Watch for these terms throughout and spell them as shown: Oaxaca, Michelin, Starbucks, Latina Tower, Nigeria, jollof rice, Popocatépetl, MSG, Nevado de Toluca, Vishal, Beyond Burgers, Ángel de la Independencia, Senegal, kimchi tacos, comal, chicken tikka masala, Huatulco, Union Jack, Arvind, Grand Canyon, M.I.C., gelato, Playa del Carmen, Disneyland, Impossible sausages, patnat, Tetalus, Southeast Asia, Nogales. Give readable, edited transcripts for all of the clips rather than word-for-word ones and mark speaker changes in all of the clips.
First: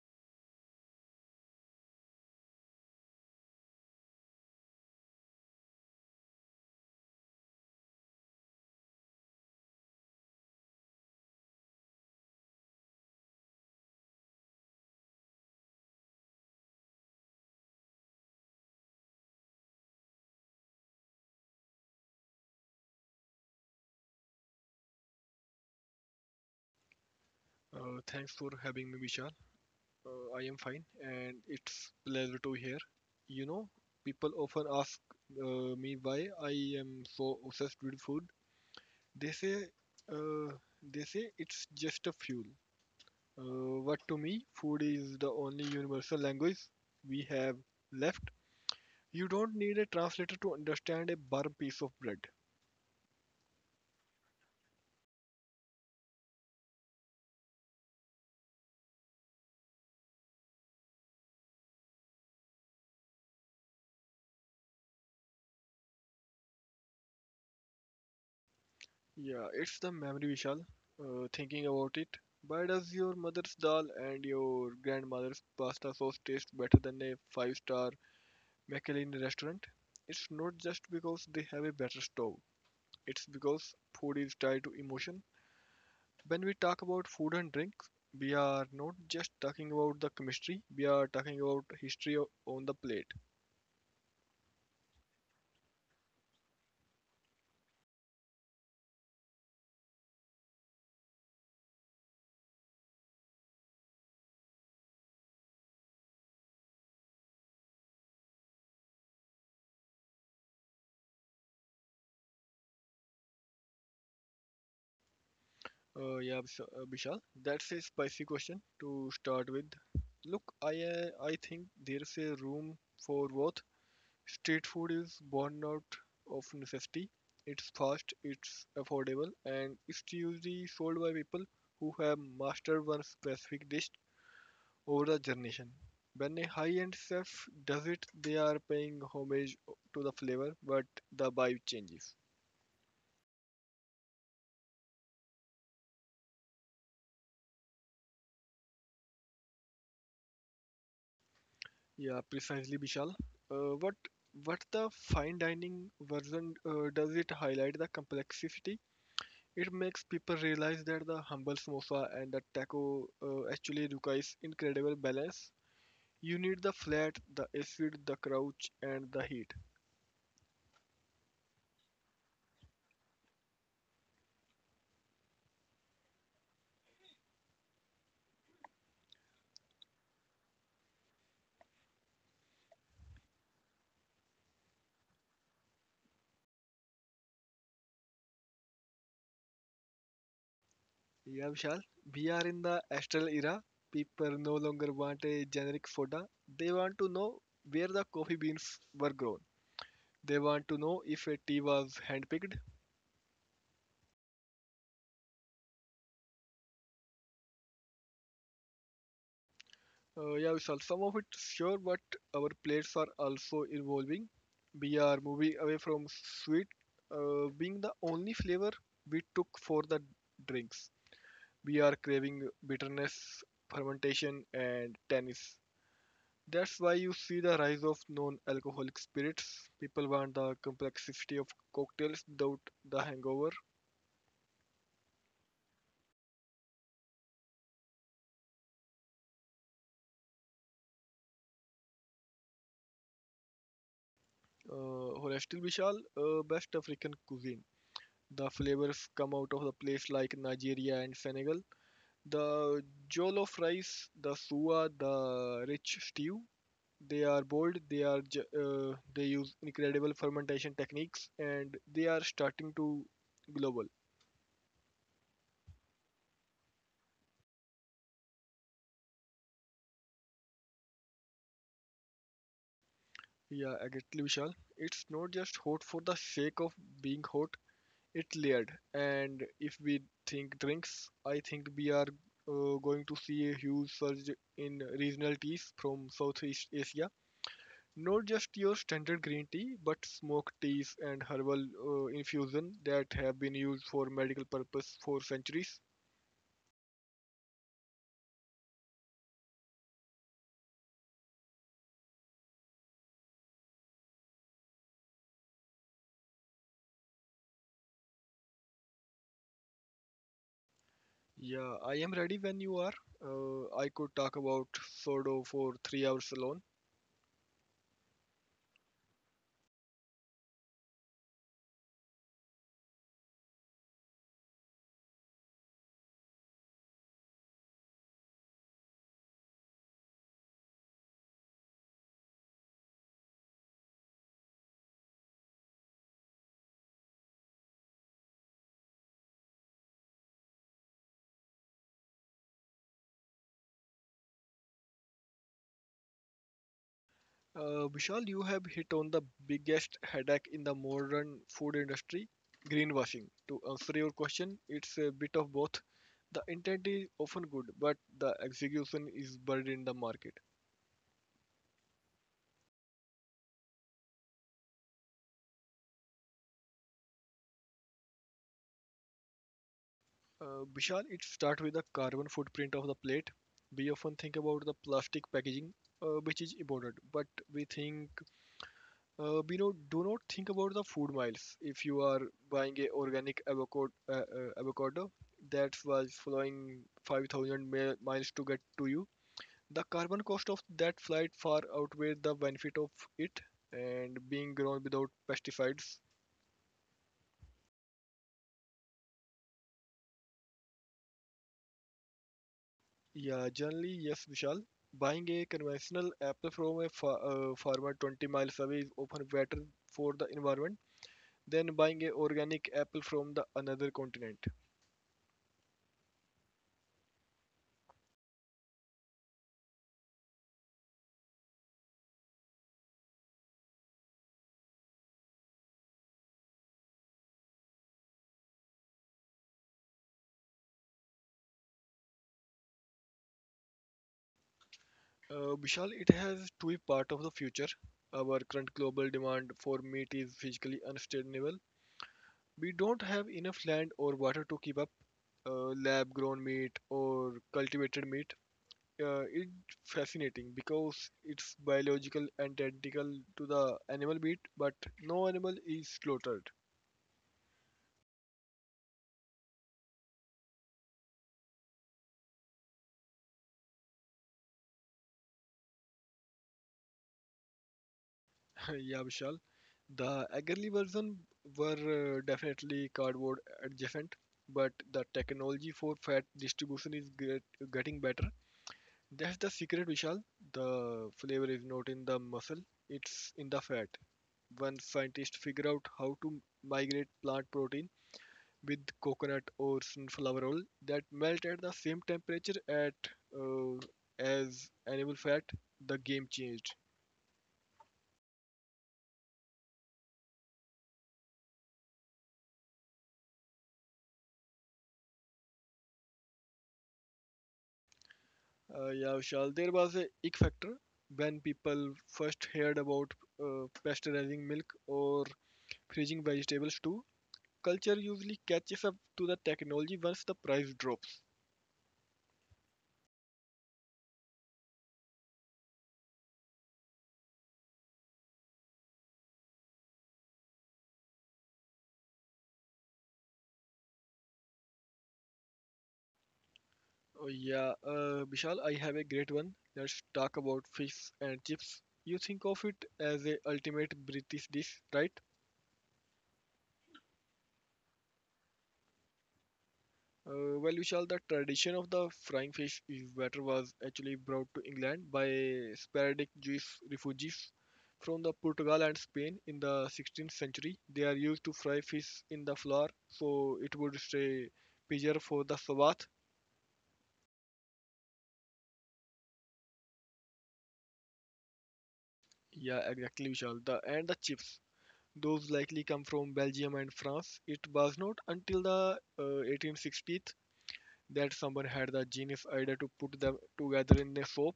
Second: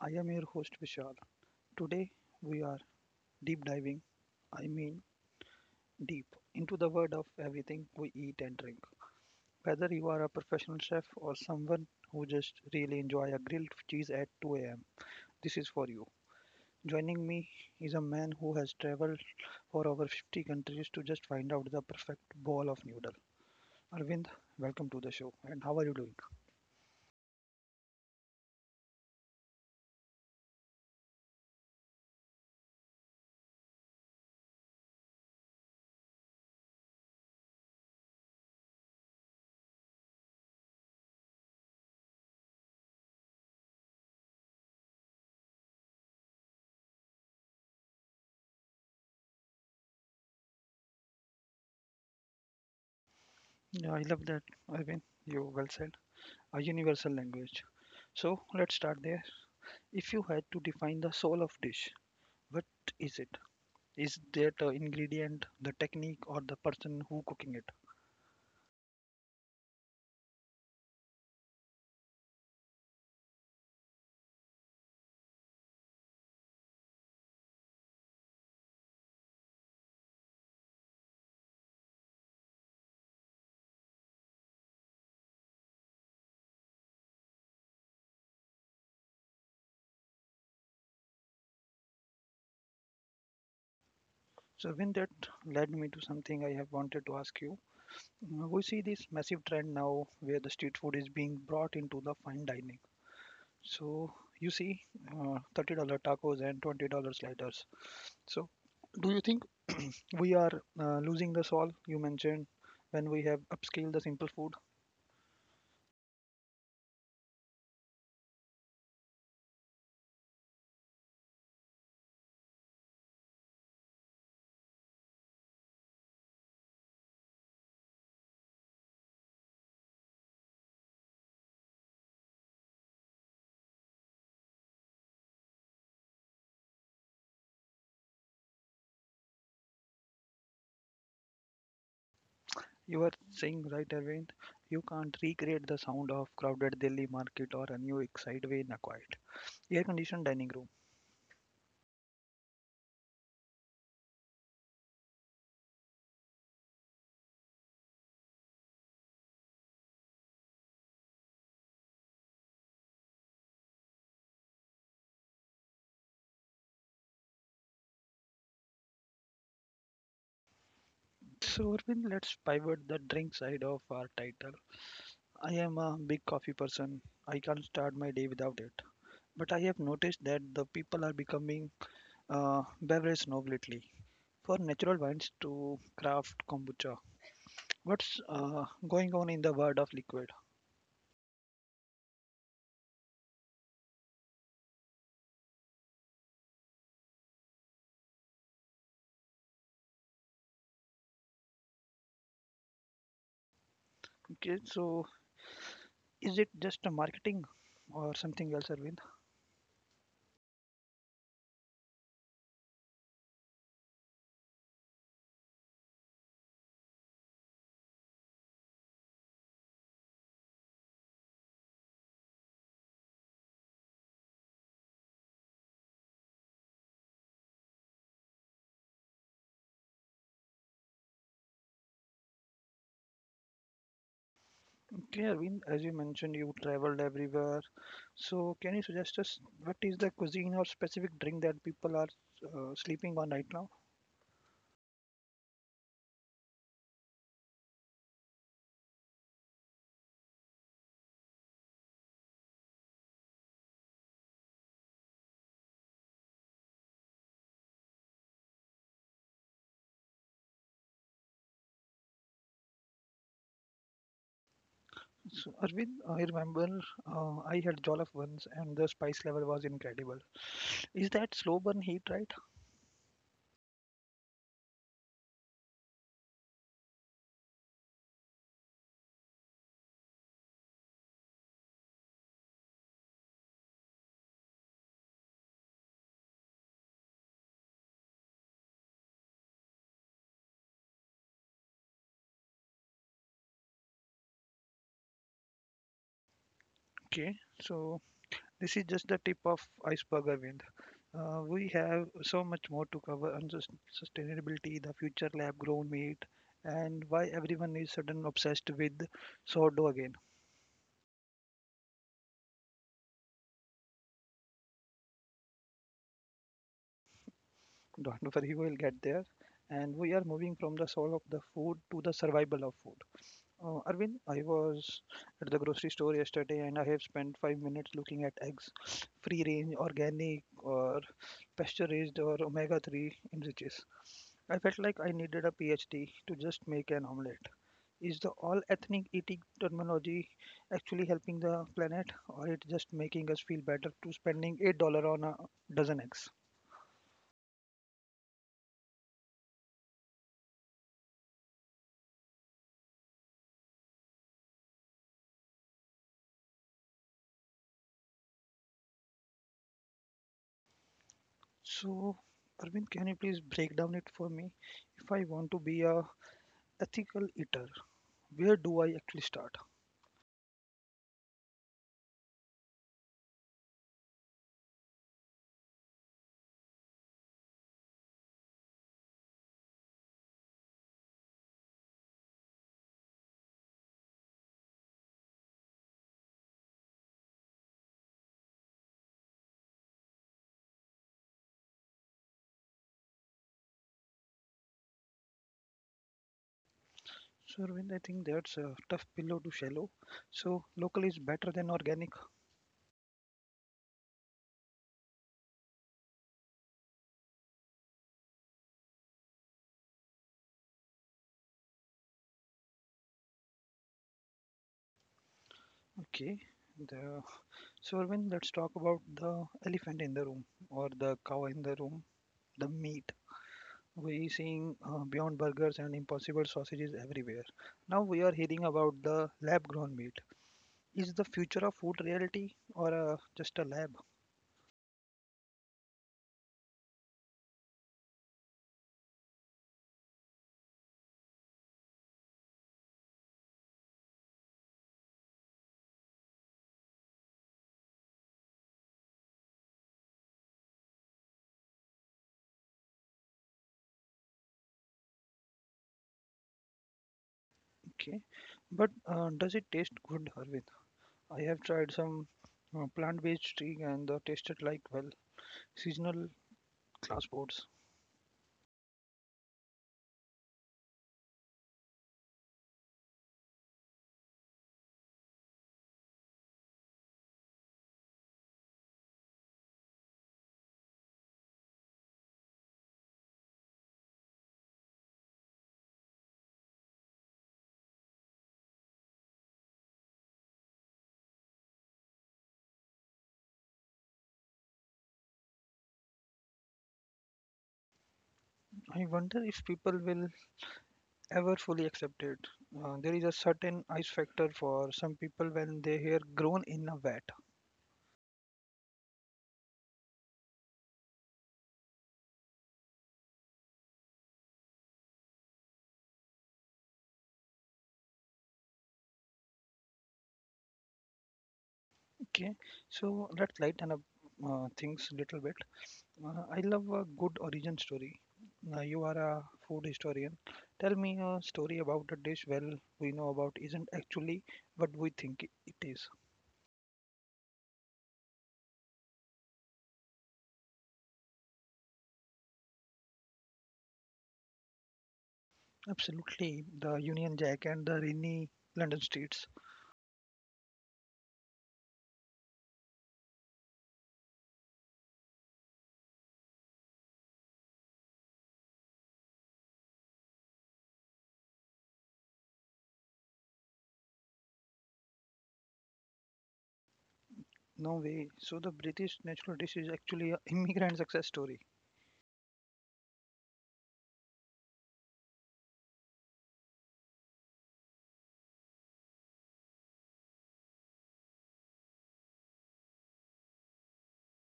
Speaker 1: I am your host Vishal. Today, we are deep diving, I mean deep, into the world of everything we eat and drink. Whether you are a professional chef or someone who just really enjoy a grilled cheese at 2 a.m., this is for you. Joining me is a man who has traveled for over 50 countries to just find out the perfect ball of noodle. Arvind, welcome to the show. And how are you doing?
Speaker 2: Thanks for having me, Vishal. I am fine, and it's pleasure to hear. You know, people often ask me why I am so obsessed with food. They say, uh, they say it's just a fuel. But to me, food is the only universal language we have left. You don't need a translator to understand a burnt piece of bread.
Speaker 1: Yeah, I love that, Arvind. You well said. A universal language. So let's start there. If you had to define the soul of dish, what is it? Is that the ingredient, the technique, or the person who cooking it?
Speaker 2: Yeah, it's the memory, Vishal. Thinking about it, why does your mother's dal and your grandmother's pasta sauce taste better than a five-star Michelin restaurant? It's not just because they have a better stove. It's because food is tied to emotion. When we talk about food and drink, we are not just talking about the chemistry. We are talking about history on the plate.
Speaker 1: So when that led me to something I have wanted to ask you. We see this massive trend now where the street food is being brought into the fine dining. So you see $30 tacos and $20 sliders. So do you think we are losing the soul you mentioned when we have upscaled the simple food?
Speaker 2: Yeah, Vishal, that's a spicy question to start with. Look, I think there's a room for both. Street food is born out of necessity. It's fast, it's affordable, and it's usually sold by people who have mastered one specific dish over the generation. When a high-end chef does it, they are paying homage to the flavor, but the vibe changes.
Speaker 1: You were saying right, Arvind, you can't recreate the sound of crowded Delhi market or a new exciteway in a quiet, air-conditioned dining room.
Speaker 2: Yeah, precisely, Bishal. Uh, what what the fine dining version does it highlight the complexity? It makes people realize that the humble samosa and the taco actually requires incredible balance. You need the flat, the acid, the crouch, and the heat.
Speaker 1: So, Arvind, let's pivot the drink side of our title. I am a big coffee person. I can't start my day without it. But I have noticed that the people are becoming beverage snob lately. For natural wines to craft kombucha, what's going on in the world of liquid?
Speaker 2: Yeah, Vishal. We are in the astral era. People no longer want a generic soda. They want to know where the coffee beans were grown. They want to know if a tea was handpicked.
Speaker 1: Okay, so is it just a marketing or something else, Arvind?
Speaker 2: Yeah, Vishal, some of it sure, but our plates are also evolving. We are moving away from sweet being the only flavor we took for the drinks. We are craving bitterness, fermentation, and tannins. That's why you see the rise of non alcoholic spirits. People want the complexity of cocktails without the hangover.
Speaker 1: Yeah, Arvind, as you mentioned, you traveled everywhere. So, can you suggest us what is the cuisine or specific drink that people are sleeping on right now?
Speaker 2: Honestil Vishal, best African cuisine. The flavors come out of the place like Nigeria and Senegal. The jollof rice, the suwa, the rich stew, they are bold, they use incredible fermentation techniques and they are starting to global.
Speaker 1: So, Arvind, I remember I had jollof once, and the spice level was incredible. Is that slow burn heat, right?
Speaker 2: Yeah, exactly, Vishal. It's not just hot for the sake of being hot, it's layered. And if we think drinks, I think we are going to see a huge surge in regional teas from Southeast Asia. Not just your standard green tea, but smoked teas and herbal infusion that have been used for medical purpose for centuries.
Speaker 1: Okay, so this is just the tip of iceberg, Arvind. We have so much more to cover on sustainability, the future lab grown meat, and why everyone is sudden obsessed with sourdough again.
Speaker 2: Yeah, I am ready when you are. I could talk about sodo for 3 hours alone.
Speaker 1: Don't worry, we will get there. And we are moving from the soul of the food to the survival of food. Arvind, I was at the grocery store yesterday and I have spent 5 minutes looking at eggs, free range, organic, or pasture raised, or omega 3 enriches. I felt like I needed a PhD to just make an omelette. Is the all ethnic eating terminology actually helping the planet, or it just making us feel better to spending $8 on a dozen eggs?
Speaker 2: Vishal, you have hit on the biggest headache in the modern food industry, greenwashing. To answer your question, it's a bit of both. The intent is often good, but the execution is buried in the market.
Speaker 1: So, Arvind, can you please break down it for me? If I want to be a ethical eater, where do I actually start?
Speaker 2: Vishal, it starts with the carbon footprint of the plate. We often think about the plastic packaging, which is important, but we think we know do not think about the food miles. If you are buying a organic avocado, avocado that was flying 5,000 miles to get to you, the carbon cost of that flight far outweighs the benefit of it. And being grown without pesticides.
Speaker 1: So, Arvind, I think that's a tough pillow to swallow. So, local is better than organic.
Speaker 2: Yeah, generally, yes, Vishal. Buying a conventional apple from a fa farmer 20 miles away is often better for the environment than buying a organic apple from the another continent.
Speaker 1: Okay. The, so, Arvind, let's talk about the elephant in the room or the cow in the room, the meat. We seeing Beyond Burgers and Impossible sausages everywhere. Now we are hearing about the lab-grown meat. Is the future of food reality or just a lab?
Speaker 2: Vishal, it has to be part of the future. Our current global demand for meat is physically unsustainable. We don't have enough land or water to keep up lab grown meat or cultivated meat. It's fascinating because it's biological and identical to the animal bit, but no animal is slaughtered.
Speaker 1: Okay, but does it taste good, Harvin? I have tried some plant-based steak and tasted like well seasonal class boards.
Speaker 2: Yeah, Vishal. The early version were definitely cardboard adjacent, but the technology for fat distribution is getting better. That's the secret, Vishal. The flavor is not in the muscle; it's in the fat. When scientists figure out how to migrate plant protein with coconut or sunflower oil that melt at the same temperature at uh, as animal fat, the game changed.
Speaker 1: I wonder if people will ever fully accept it. There is a certain ice factor for some people when they hear grown in a vat.
Speaker 2: Yeah, Vishal, there was a ick factor when people first heard about pasteurizing milk or freezing vegetables too. Culture usually catches up to the technology once the price drops.
Speaker 1: Okay, so let's lighten up things a little bit. I love a good origin story. Now, you are a food historian. Tell me a story about a dish well we know about isn't actually what we think it is.
Speaker 2: Oh yeah, Vishal, I have a great one. Let's talk about fish and chips. You think of it as a ultimate British dish, right?
Speaker 1: Absolutely, the Union Jack and the rainy London streets.
Speaker 2: Well, Vishal, the tradition of the frying fish is batter was actually brought to England by sporadic Jewish refugees from the Portugal and Spain in the 16th century. They are used to fry fish in the flour, so it would stay preserved for the Sabbath.
Speaker 1: No way. So the British national dish is actually a immigrant success story,
Speaker 2: Yeah, exactly, Vishal. The and the chips. Those likely come from Belgium and France. It was not until the 1860s that someone had the genius idea to put them together in a soap.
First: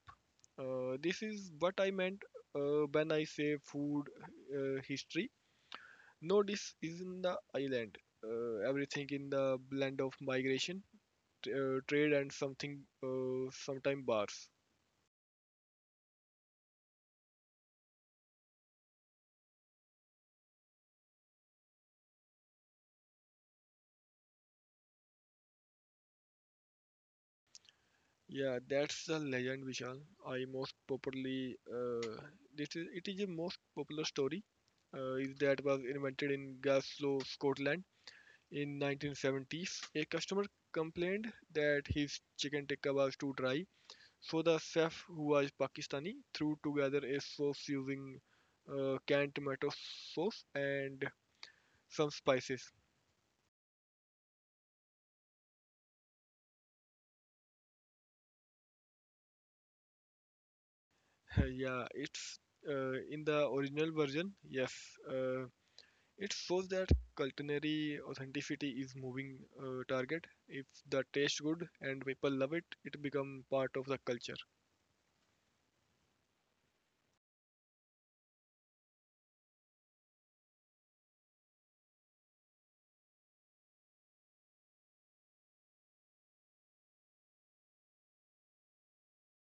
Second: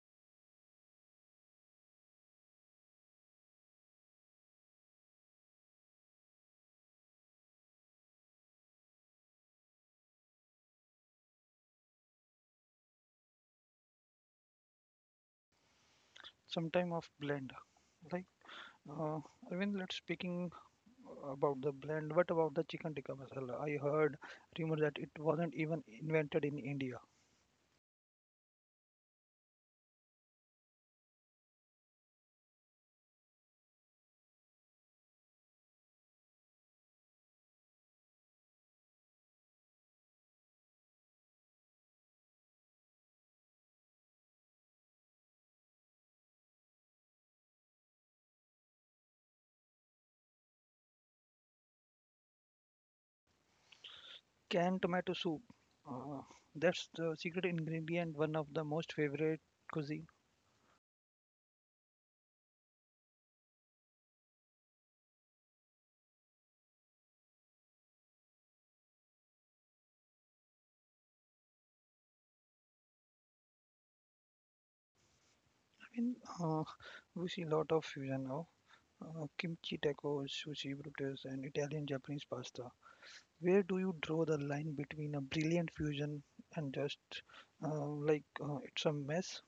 Speaker 2: This is what I meant when I say food history. No, this is in the island. Everything in the blend of migration, trade, and something, sometime bars.
Speaker 1: sometime of blend, right? Uh, I mean, let's speaking about the blend. What about the chicken tikka masala? I heard rumor that it wasn't even invented in India.
Speaker 2: Yeah, that's the legend, Vishal. I most popularly this is it is a most popular story. Is that was invented in Glasgow, Scotland in 1970s. A customer complained that his chicken tikka was too dry, so the chef, who was Pakistani, threw together a sauce using canned tomato sauce and some spices.
Speaker 1: Canned tomato soup. Uh, that's the secret ingredient, one of the most favorite cuisine.
Speaker 2: Yeah, it's in the original version. Yes, uh, it shows that culinary authenticity is moving target. If the taste good and people love it, it become part of the culture.
Speaker 1: I mean, uh, we see a lot of fusion now. Kimchi tacos, sushi, burritos, and Italian Japanese pasta. Where do you draw the line between a brilliant fusion and just it's a mess?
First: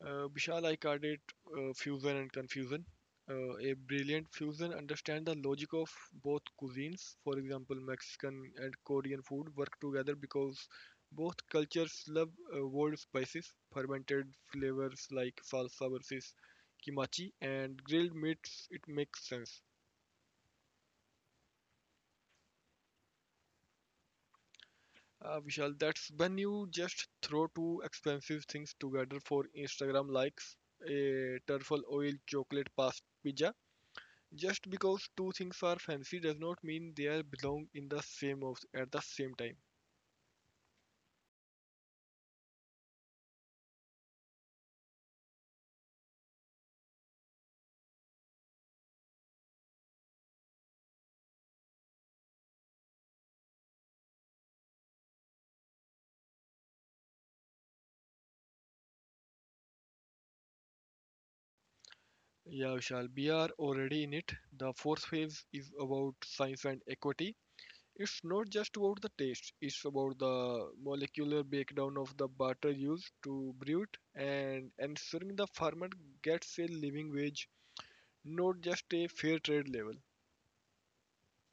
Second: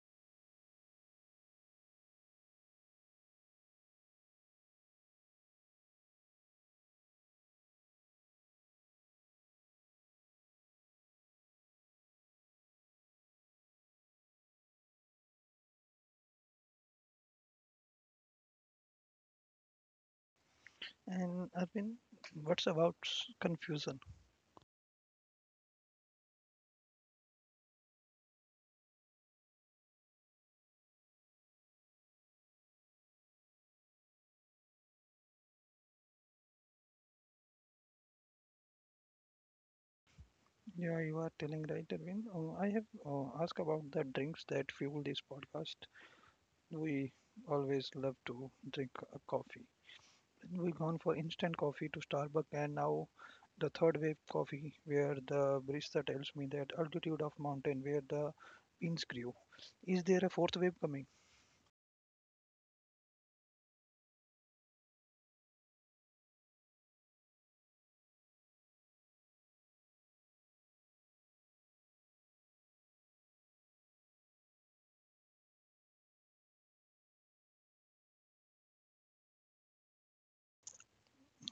Speaker 2: Vishal, I called it fusion and confusion. A brilliant fusion understand the logic of both cuisines. For example, Mexican and Korean food work together because both cultures love bold spices, fermented flavors like salsa versus kimachi, and grilled meats. It makes sense.
Speaker 1: And Arvind, what's about confusion?
Speaker 2: Vishal, that's when you just throw two expensive things together for Instagram likes, a truffle oil chocolate pasta pizza. Just because two things are fancy does not mean they belong in the same house at the same time.
Speaker 1: Yeah, you are telling right, Arvind. I have asked about the drinks that fuel this podcast. We always love to drink a coffee. Then we gone for instant coffee to Starbucks and now the third wave coffee where the barista tells me that altitude of mountain where the beans grew. Is there a fourth wave coming?
Speaker 2: Yeah, Vishal, we are already in it. The fourth phase is about science and equity. It's not just about the taste, it's about the molecular breakdown of the butter used to brew it and ensuring the farmer gets a living wage, not just a fair trade level.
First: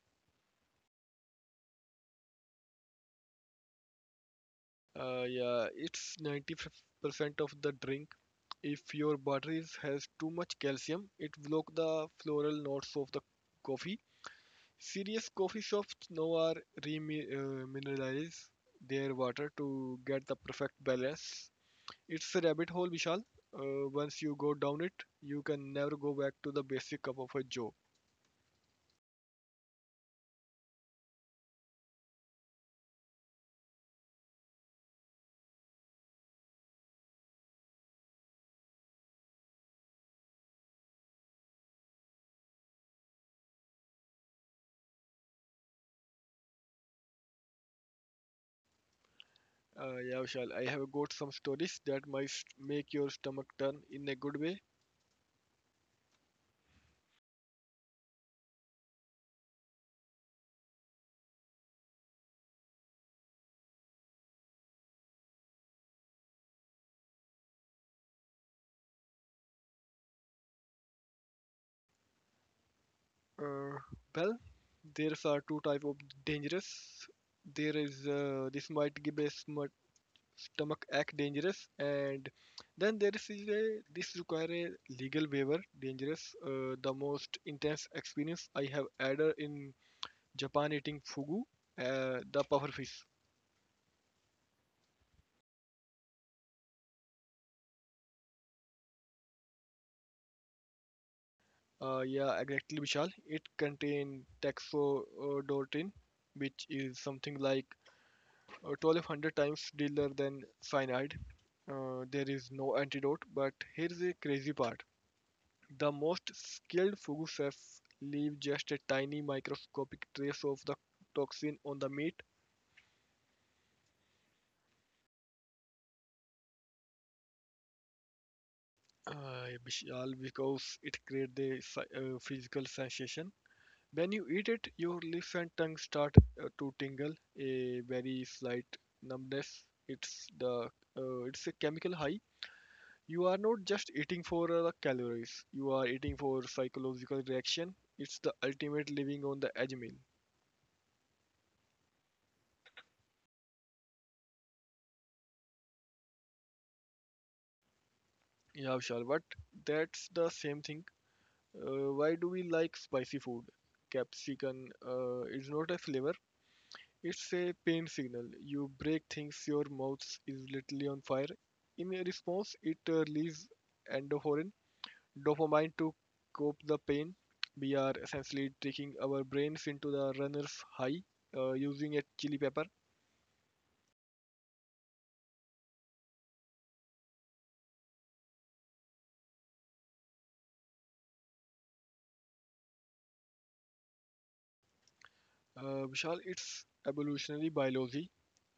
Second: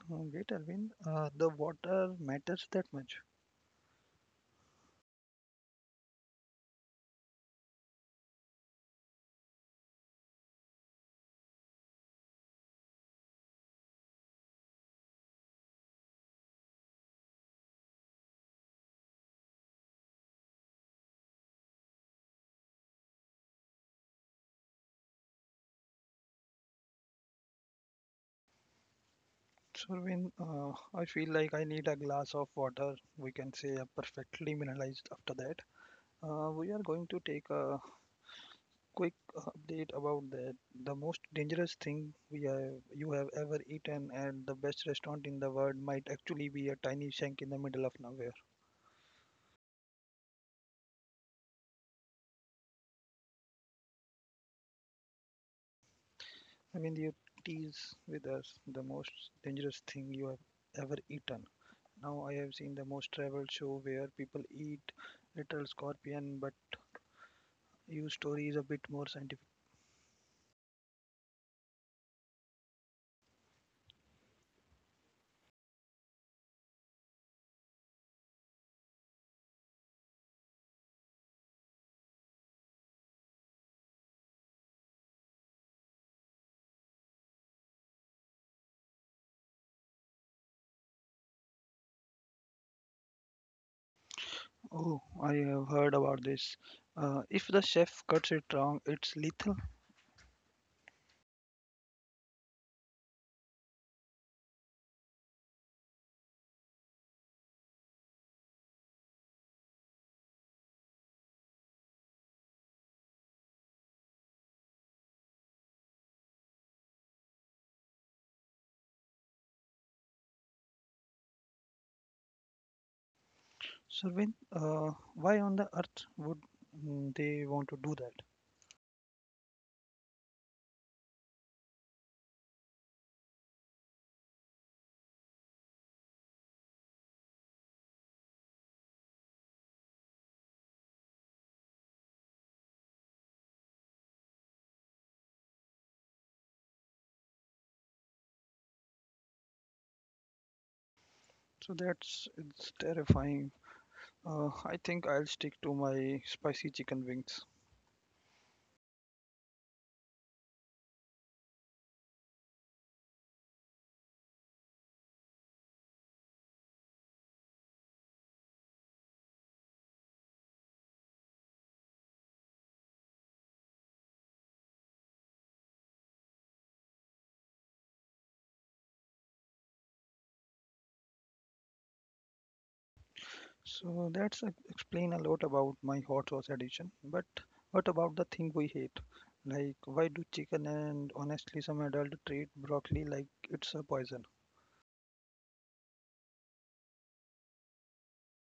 Speaker 1: Oh, wait, Alvin, the water matters that much.
Speaker 2: Yeah, it's 95% of the drink. If your butteries has too much calcium, it block the floral notes of the coffee. Serious coffee shops now are remineralize their water to get the perfect balance. It's a rabbit hole, Vishal. Once you go down it, you can never go back to the basic cup of a joe.
Speaker 1: So, Alvin, I feel like I need a glass of water. We can say a perfectly mineralized after that. We are going to take a quick update about that. The most dangerous thing you have ever eaten and the best restaurant in the world might actually be a tiny shack in the middle of nowhere.
Speaker 2: Yeah, Vishal, I have got some stories that might make your stomach turn in a good way.
Speaker 1: I mean, you tease with us the most dangerous thing you have ever eaten. Now I have seen the most traveled show where people eat little scorpion, but your story is a bit more scientific.
Speaker 2: Uh, well, there's are two type of dangerous. There is this might give a smut stomach ache dangerous, and then there is a, this require a legal waiver dangerous. The most intense experience I have had in Japan eating fugu, the puffer fish.
Speaker 1: Oh, I have heard about this. If the chef cuts it wrong, it's lethal.
Speaker 2: Yeah, exactly, Vishal. It contain taxodortin, which is something like 1200 times dealer than cyanide. There is no antidote, but here's a crazy part. The most skilled Fugu chefs leave just a tiny microscopic trace of the toxin on the meat,
Speaker 1: Survin, why on the earth would they want to do that?
Speaker 2: uh, because it creates a physical sensation. When you eat it, your lips and tongue start to tingle, a very slight numbness. It's a chemical high. You are not just eating for the calories, you are eating for psychological reaction. It's the ultimate living on the edge meal.
Speaker 1: So that's it's terrifying. I think I'll stick to my spicy chicken wings.
Speaker 2: Yeah, Vishal, but that's the same thing. Why do we like spicy food? Capsicum is not a flavor, it's a pain signal. You break things, your mouth is literally on fire. In response, it releases endorphin, dopamine to cope the pain. We are essentially taking our brains into the runner's high using a chili pepper.
Speaker 1: So that's explain a lot about my hot sauce addition. But what about the thing we hate? Like why do chicken and honestly some adult treat broccoli like it's a poison?
Speaker 2: Vishal, it's evolutionary biology.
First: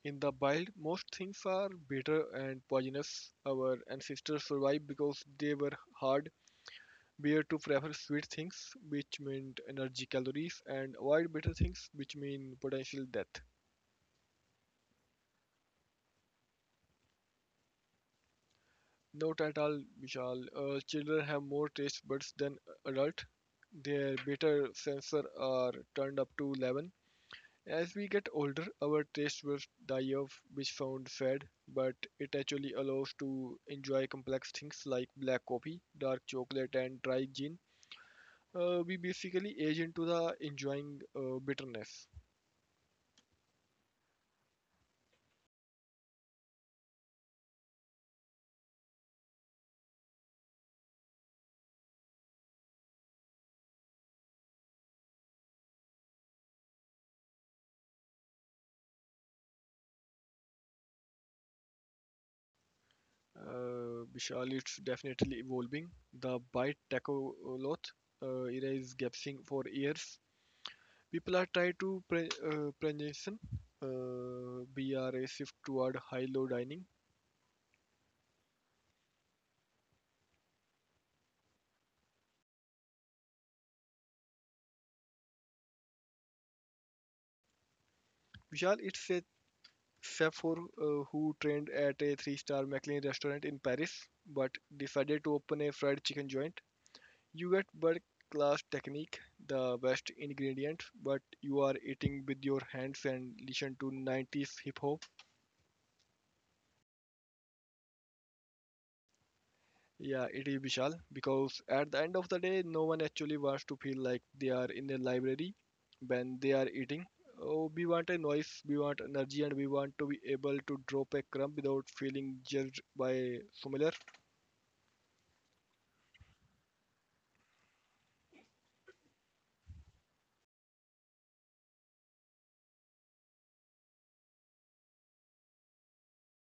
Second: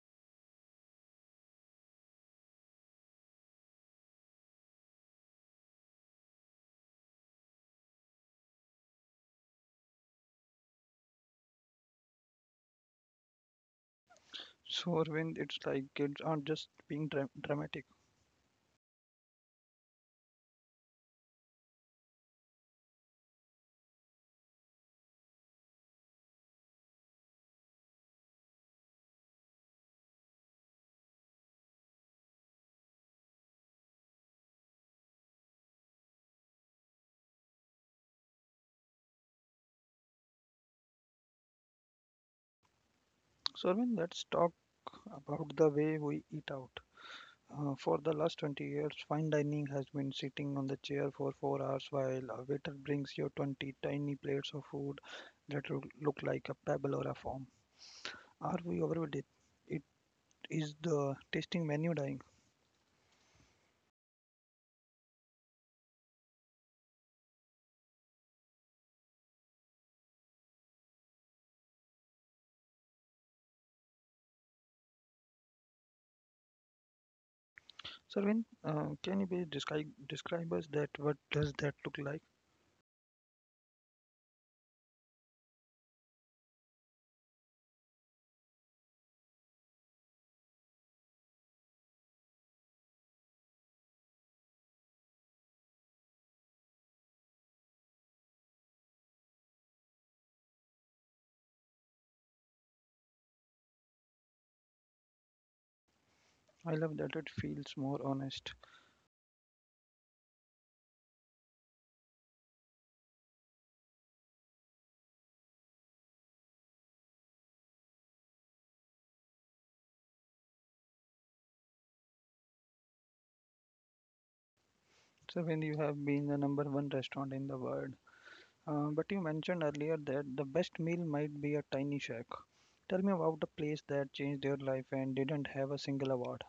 Speaker 2: In the wild, most things are bitter and poisonous. Our ancestors survived because they were hard. We are to prefer sweet things, which meant energy calories, and avoid bitter things, which mean potential death.
Speaker 1: So Arvind, it's like kids aren't just being dramatic.
Speaker 2: Not at all, Vishal. Children have more taste buds than adult. Their bitter sensor are turned up to 11. As we get older, our taste buds die off, which sounds sad, but it actually allows to enjoy complex things like black coffee, dark chocolate, and dry gin. We basically age into the enjoying bitterness.
Speaker 1: So Arvind, let's talk about the way we eat out. For the last 20 years, fine dining has been sitting on the chair for 4 hours while a waiter brings you 20 tiny plates of food that look like a pebble or a foam. Are we overwhelmed? It is the tasting menu dying.
Speaker 2: Vishal, it's definitely evolving. The bite tacoloth it is gaping for years. People are trying to transition, be a shift toward high-low dining.
Speaker 1: Sarvin, can you please describe us that? What does that look like?
Speaker 2: Vishal, it's a chef for, who trained at a three-star Michelin restaurant in Paris, but decided to open a fried chicken joint. You get world-class technique, the best ingredients, but you are eating with your hands and listen to 90s hip-hop.
Speaker 1: I love that it feels more honest.
Speaker 2: Yeah, it is Vishal, because at the end of the day, no one actually wants to feel like they are in a library when they are eating. Oh, we want a noise, we want energy, and we want to be able to drop a crumb without feeling judged by similar.
Speaker 1: Sarvin, you have been the number one restaurant in the world. But you mentioned earlier that the best meal might be a tiny shack. Tell me about a place that changed your life and didn't have a single award.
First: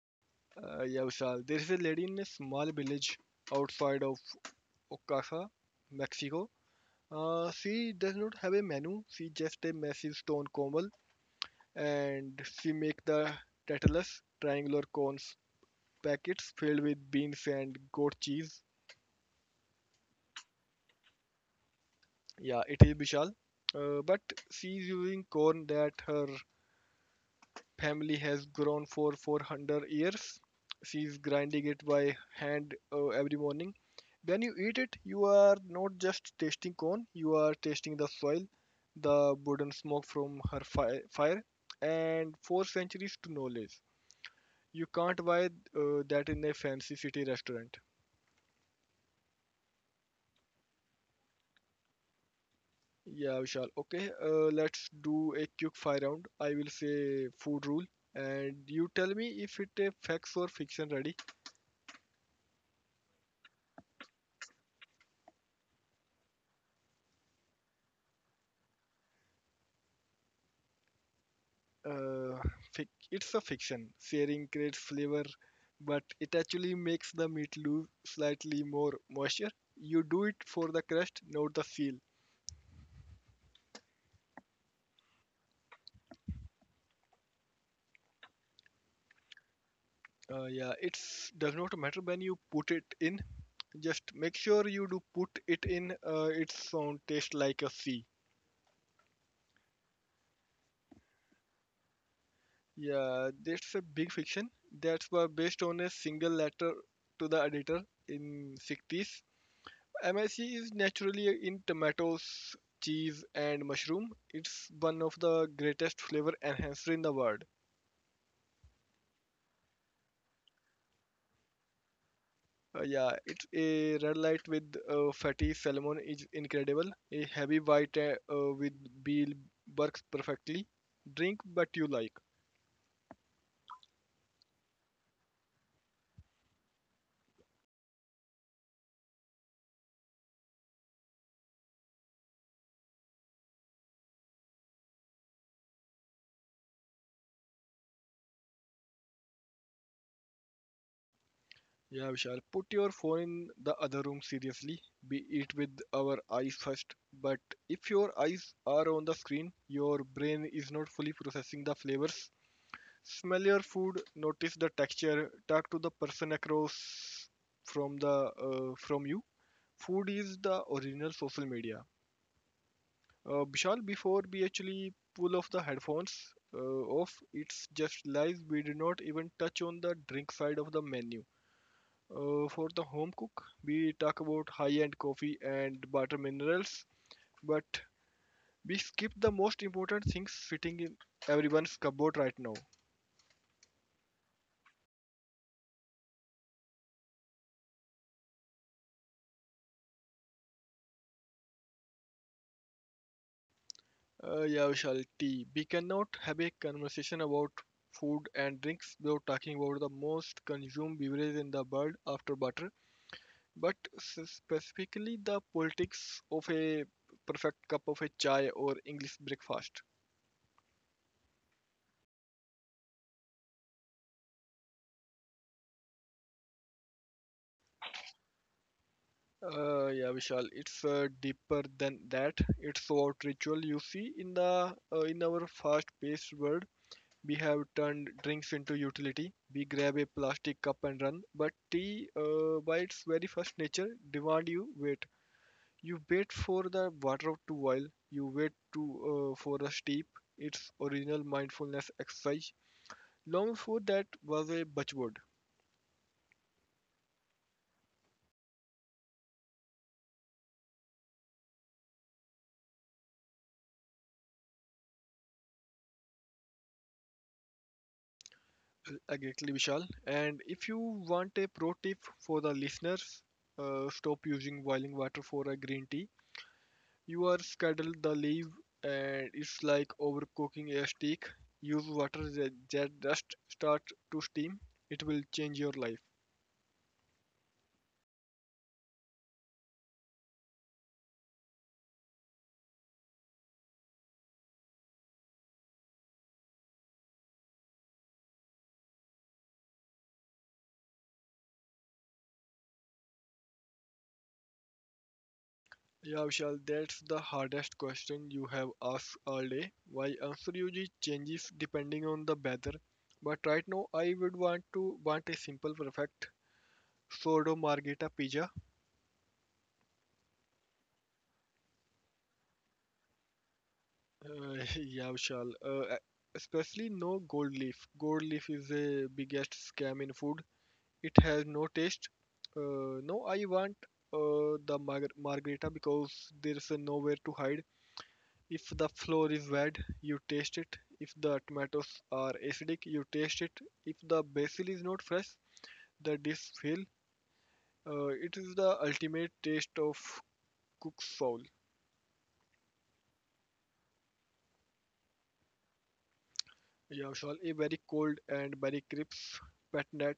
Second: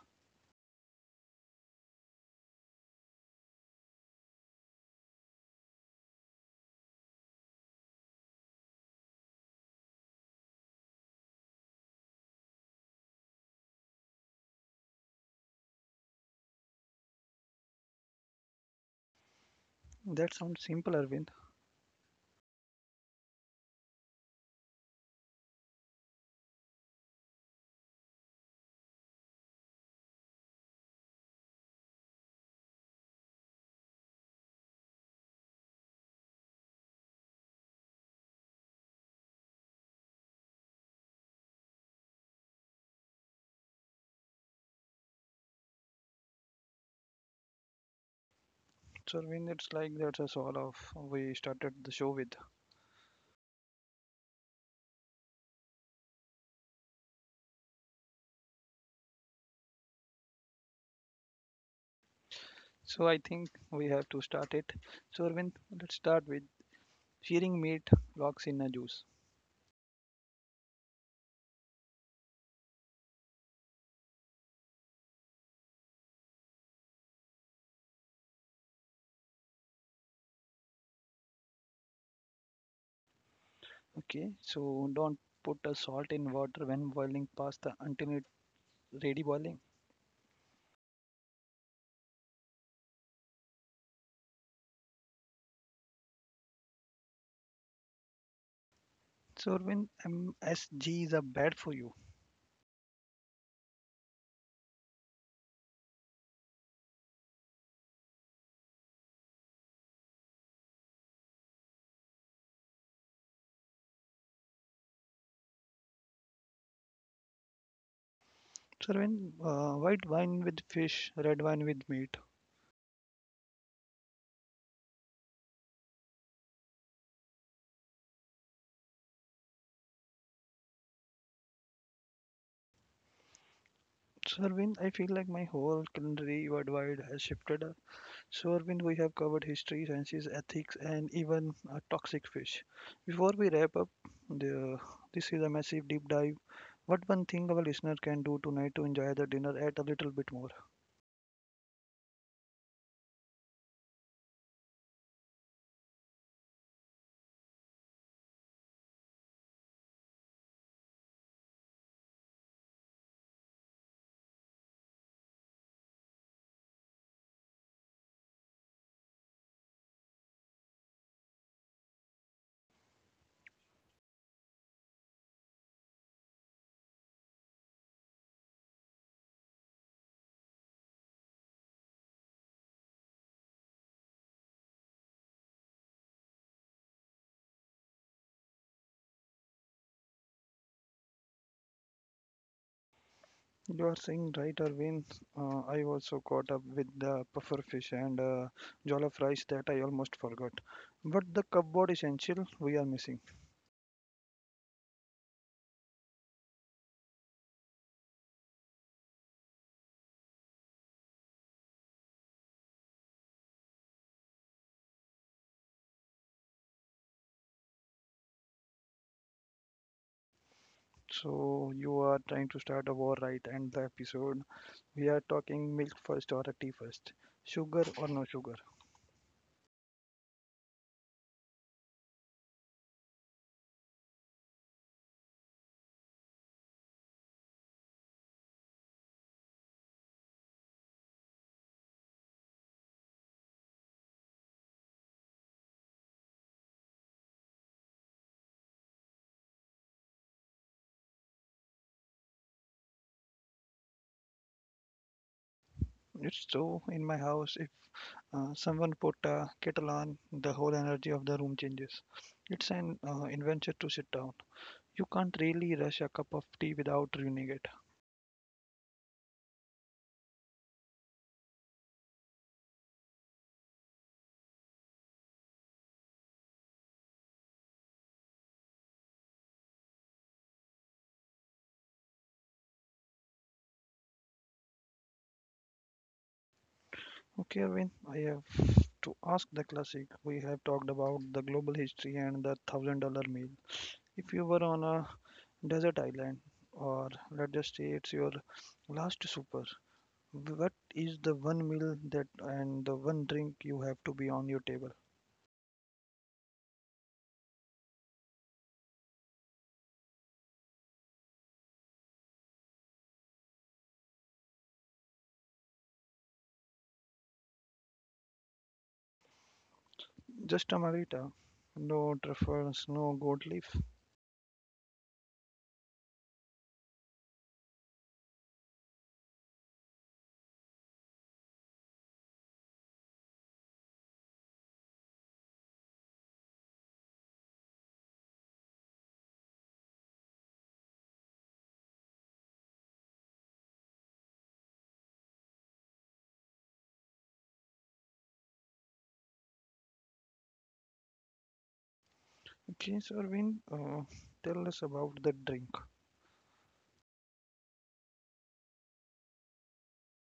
Speaker 2: Yeah, Vishal, there is a lady in a small village outside of Oaxaca, Mexico. She does not have a menu. She just a massive stone comal, and she make the Tetalus triangular cones packets filled with beans and goat cheese.
Speaker 1: That sounds simple, Arvind.
Speaker 2: Yeah, it is Bishal. But she's using corn that her family has grown for 400 years. She's grinding it by hand every morning. When you eat it, you are not just tasting corn, you are tasting the soil, the wooden smoke from her fire, and four centuries to knowledge. You can't buy that in a fancy city restaurant.
Speaker 1: So, Arvind, it's like that's us all of we started the show with.
Speaker 2: Yeah, Vishal. Okay, let's do a quick fire round. I will say food rule, and you tell me if it a facts or fiction. Ready?
Speaker 1: So, I think we have to start it. So, Arvind, let's start with searing meat locks in a juice.
Speaker 2: Uh, it's a fiction. Sharing creates flavor, but it actually makes the meat lose slightly more moisture. You do it for the crust, not the seal.
Speaker 1: Okay, so don't put a salt in water when boiling pasta until it's ready boiling.
Speaker 2: Yeah, it does not matter when you put it in. Just make sure you do put it in. Its sound taste like a sea.
Speaker 1: So, Arvind, MSG is a bad for you.
Speaker 2: Yeah, that's a big fiction. That was based on a single letter to the editor in 60s. M.I.C. is naturally in tomatoes, cheese, and mushroom. It's one of the greatest flavor enhancer in the world.
Speaker 1: Sarvin, white wine with fish, red wine with meat.
Speaker 2: Yeah, it's a red light with fatty salmon is incredible. A heavy white with beel works perfectly. Drink what you like.
Speaker 1: Sarvin, I feel like my whole culinary worldwide has shifted. So, Arvind, we have covered history, sciences, ethics, and even toxic fish. Before we wrap up, the, this is a massive deep dive. What one thing our listener can do tonight to enjoy the dinner at a little bit more?
Speaker 2: Yeah, Vishal, put your phone in the other room seriously. Be it with our eyes first. But if your eyes are on the screen, your brain is not fully processing the flavors. Smell your food, notice the texture, talk to the person across from the from you. Food is the original social media. Vishal, before we actually pull off the headphones uh, off, it's just lies we did not even touch on the drink side of the menu for the home cook, we talk about high-end coffee and butter minerals, but we skip the most important things sitting in everyone's cupboard right now.
Speaker 1: You are saying right, Arvind. I also caught up with the puffer fish and jollof rice that I almost forgot. But the cupboard essential we are missing.
Speaker 2: Yeah, Vishal, tea. We cannot have a conversation about food and drinks without talking about the most consumed beverage in the world after butter, but specifically the politics of a perfect cup of a chai or English breakfast.
Speaker 1: So you are trying to start a war, right? And the episode we are talking milk first or a tea first, sugar or no sugar.
Speaker 2: Yeah, Vishal, it's deeper than that. It's about ritual. You see, in the in our fast-paced world, we have turned drinks into utility. We grab a plastic cup and run. But tea, by its very first nature, demand you wait. You wait for the water to boil. You wait to for a steep. Its original mindfulness exercise. Long before that was a buzzword.
Speaker 1: It's so in my house if someone put a kettle on, the whole energy of the room changes. It's an adventure to sit down. You can't really rush a cup of tea without ruining it.
Speaker 2: Exactly, Vishal. And if you want a pro tip for the listeners, stop using boiling water for a green tea. You are scuddle the leaf, and it's like overcooking a steak. Use water that just start to steam. It will change your life.
Speaker 1: Okay, Arvind, I have to ask the classic. We have talked about the global history and the $1,000 meal. If you were on a desert island, or let's just say it's your last super. What is the one meal that and the one drink you have to be on your table?
Speaker 2: Yeah, Vishal, that's the hardest question you have asked all day. Why answer usually changes depending on the weather. But right now, I would want a simple, perfect sourdough margherita pizza.
Speaker 1: Just a margarita, no truffles, no gold leaf.
Speaker 2: Uh, yeah, Vishal. Especially no gold leaf. Gold leaf is the biggest scam in food. It has no taste. No, I want the margarita, because there's nowhere to hide. If the flour is bad, you taste it. If the tomatoes are acidic, you taste it. If the basil is not fresh, the dish fail. It is the ultimate taste of cook's soul.
Speaker 1: Okay, so Arvind, tell us about the drink.
Speaker 2: Yeah, Vishal. A very cold and very crisp patnat.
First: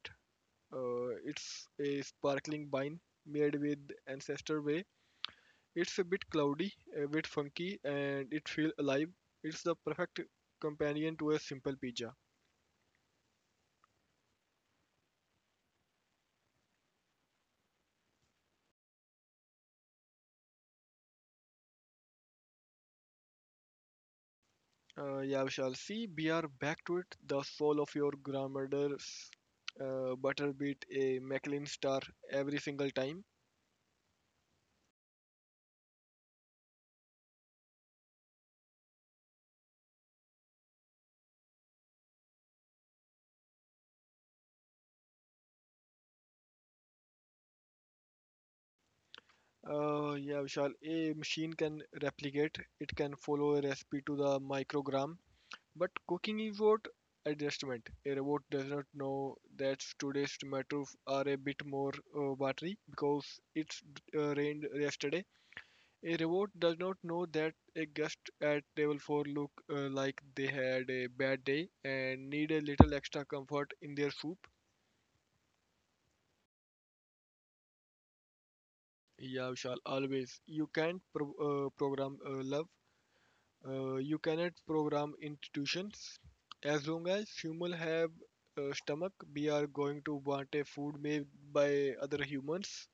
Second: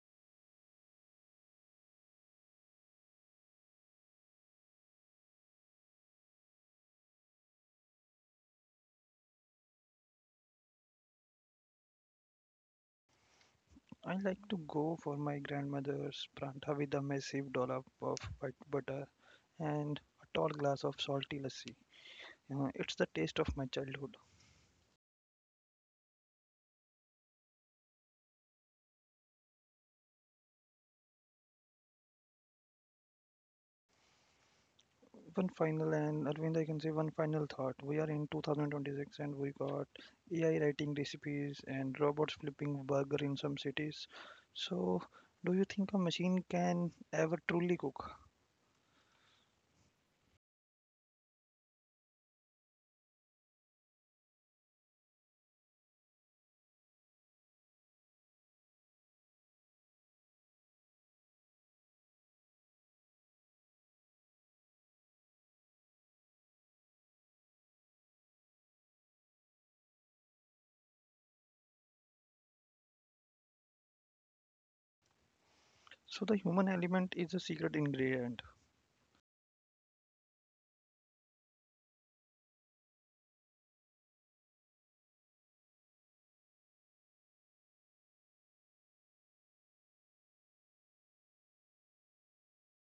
Speaker 2: It's a sparkling wine made with ancestor way. It's a bit cloudy, a bit funky, and it feels alive. It's the perfect companion to a simple pizza.
Speaker 1: I like to go for my grandmother's pranta with a massive dollop of white butter and a tall glass of salty lassi. It's the taste of my childhood.
Speaker 2: Yeah, Vishal. See, we are back to it. The soul of your grandmother's butter beat a Michelin star every single time.
Speaker 1: One final and Arvind, I can say one final thought. We are in 2026 and we got AI writing recipes and robots flipping burger in some cities. So, do you think a machine can ever truly cook?
Speaker 2: Yeah, Vishal. A machine can replicate. It can follow a recipe to the microgram. But cooking is what adjustment. A robot does not know that today's tomatoes are a bit more watery because it's rained yesterday. A robot does not know that a guest at level 4 look like they had a bad day and need a little extra comfort in their soup.
Speaker 1: So the human element is a secret ingredient.
Speaker 2: Yeah, Vishal, always. You can't program love. You cannot program institutions. As long as humans have stomach, we are going to want a food made by other humans.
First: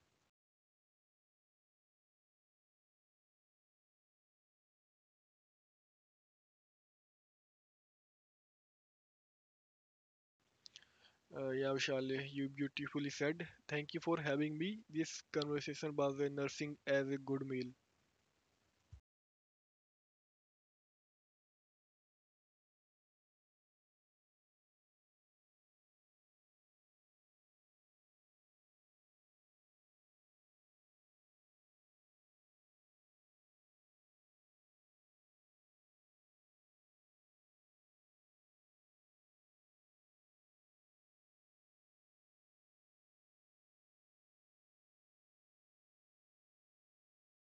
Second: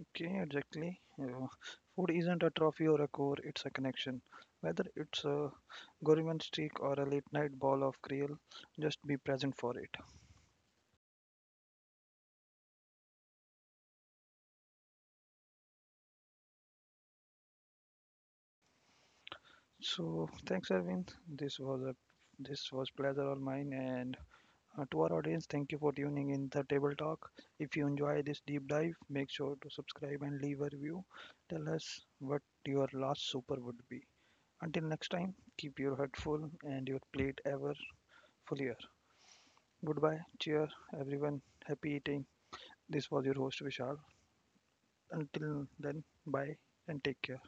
Speaker 1: Okay, exactly. Food isn't a trophy or a core; it's a connection. Whether it's a gourmet streak or a late night ball of krill, just be present for it.
Speaker 2: Yeah, Vishal, you beautifully said. Thank you for having me. This conversation was a nursing as a good meal.
Speaker 1: So thanks, Arvind. This was pleasure all mine, and to our audience, thank you for tuning in the table talk. If you enjoy this deep dive, make sure to subscribe and leave a review. Tell us what your last super would be. Until next time, keep your head full and your plate ever fuller. Goodbye, cheer, everyone. Happy eating. This was your host Vishal. Until then, bye and take care.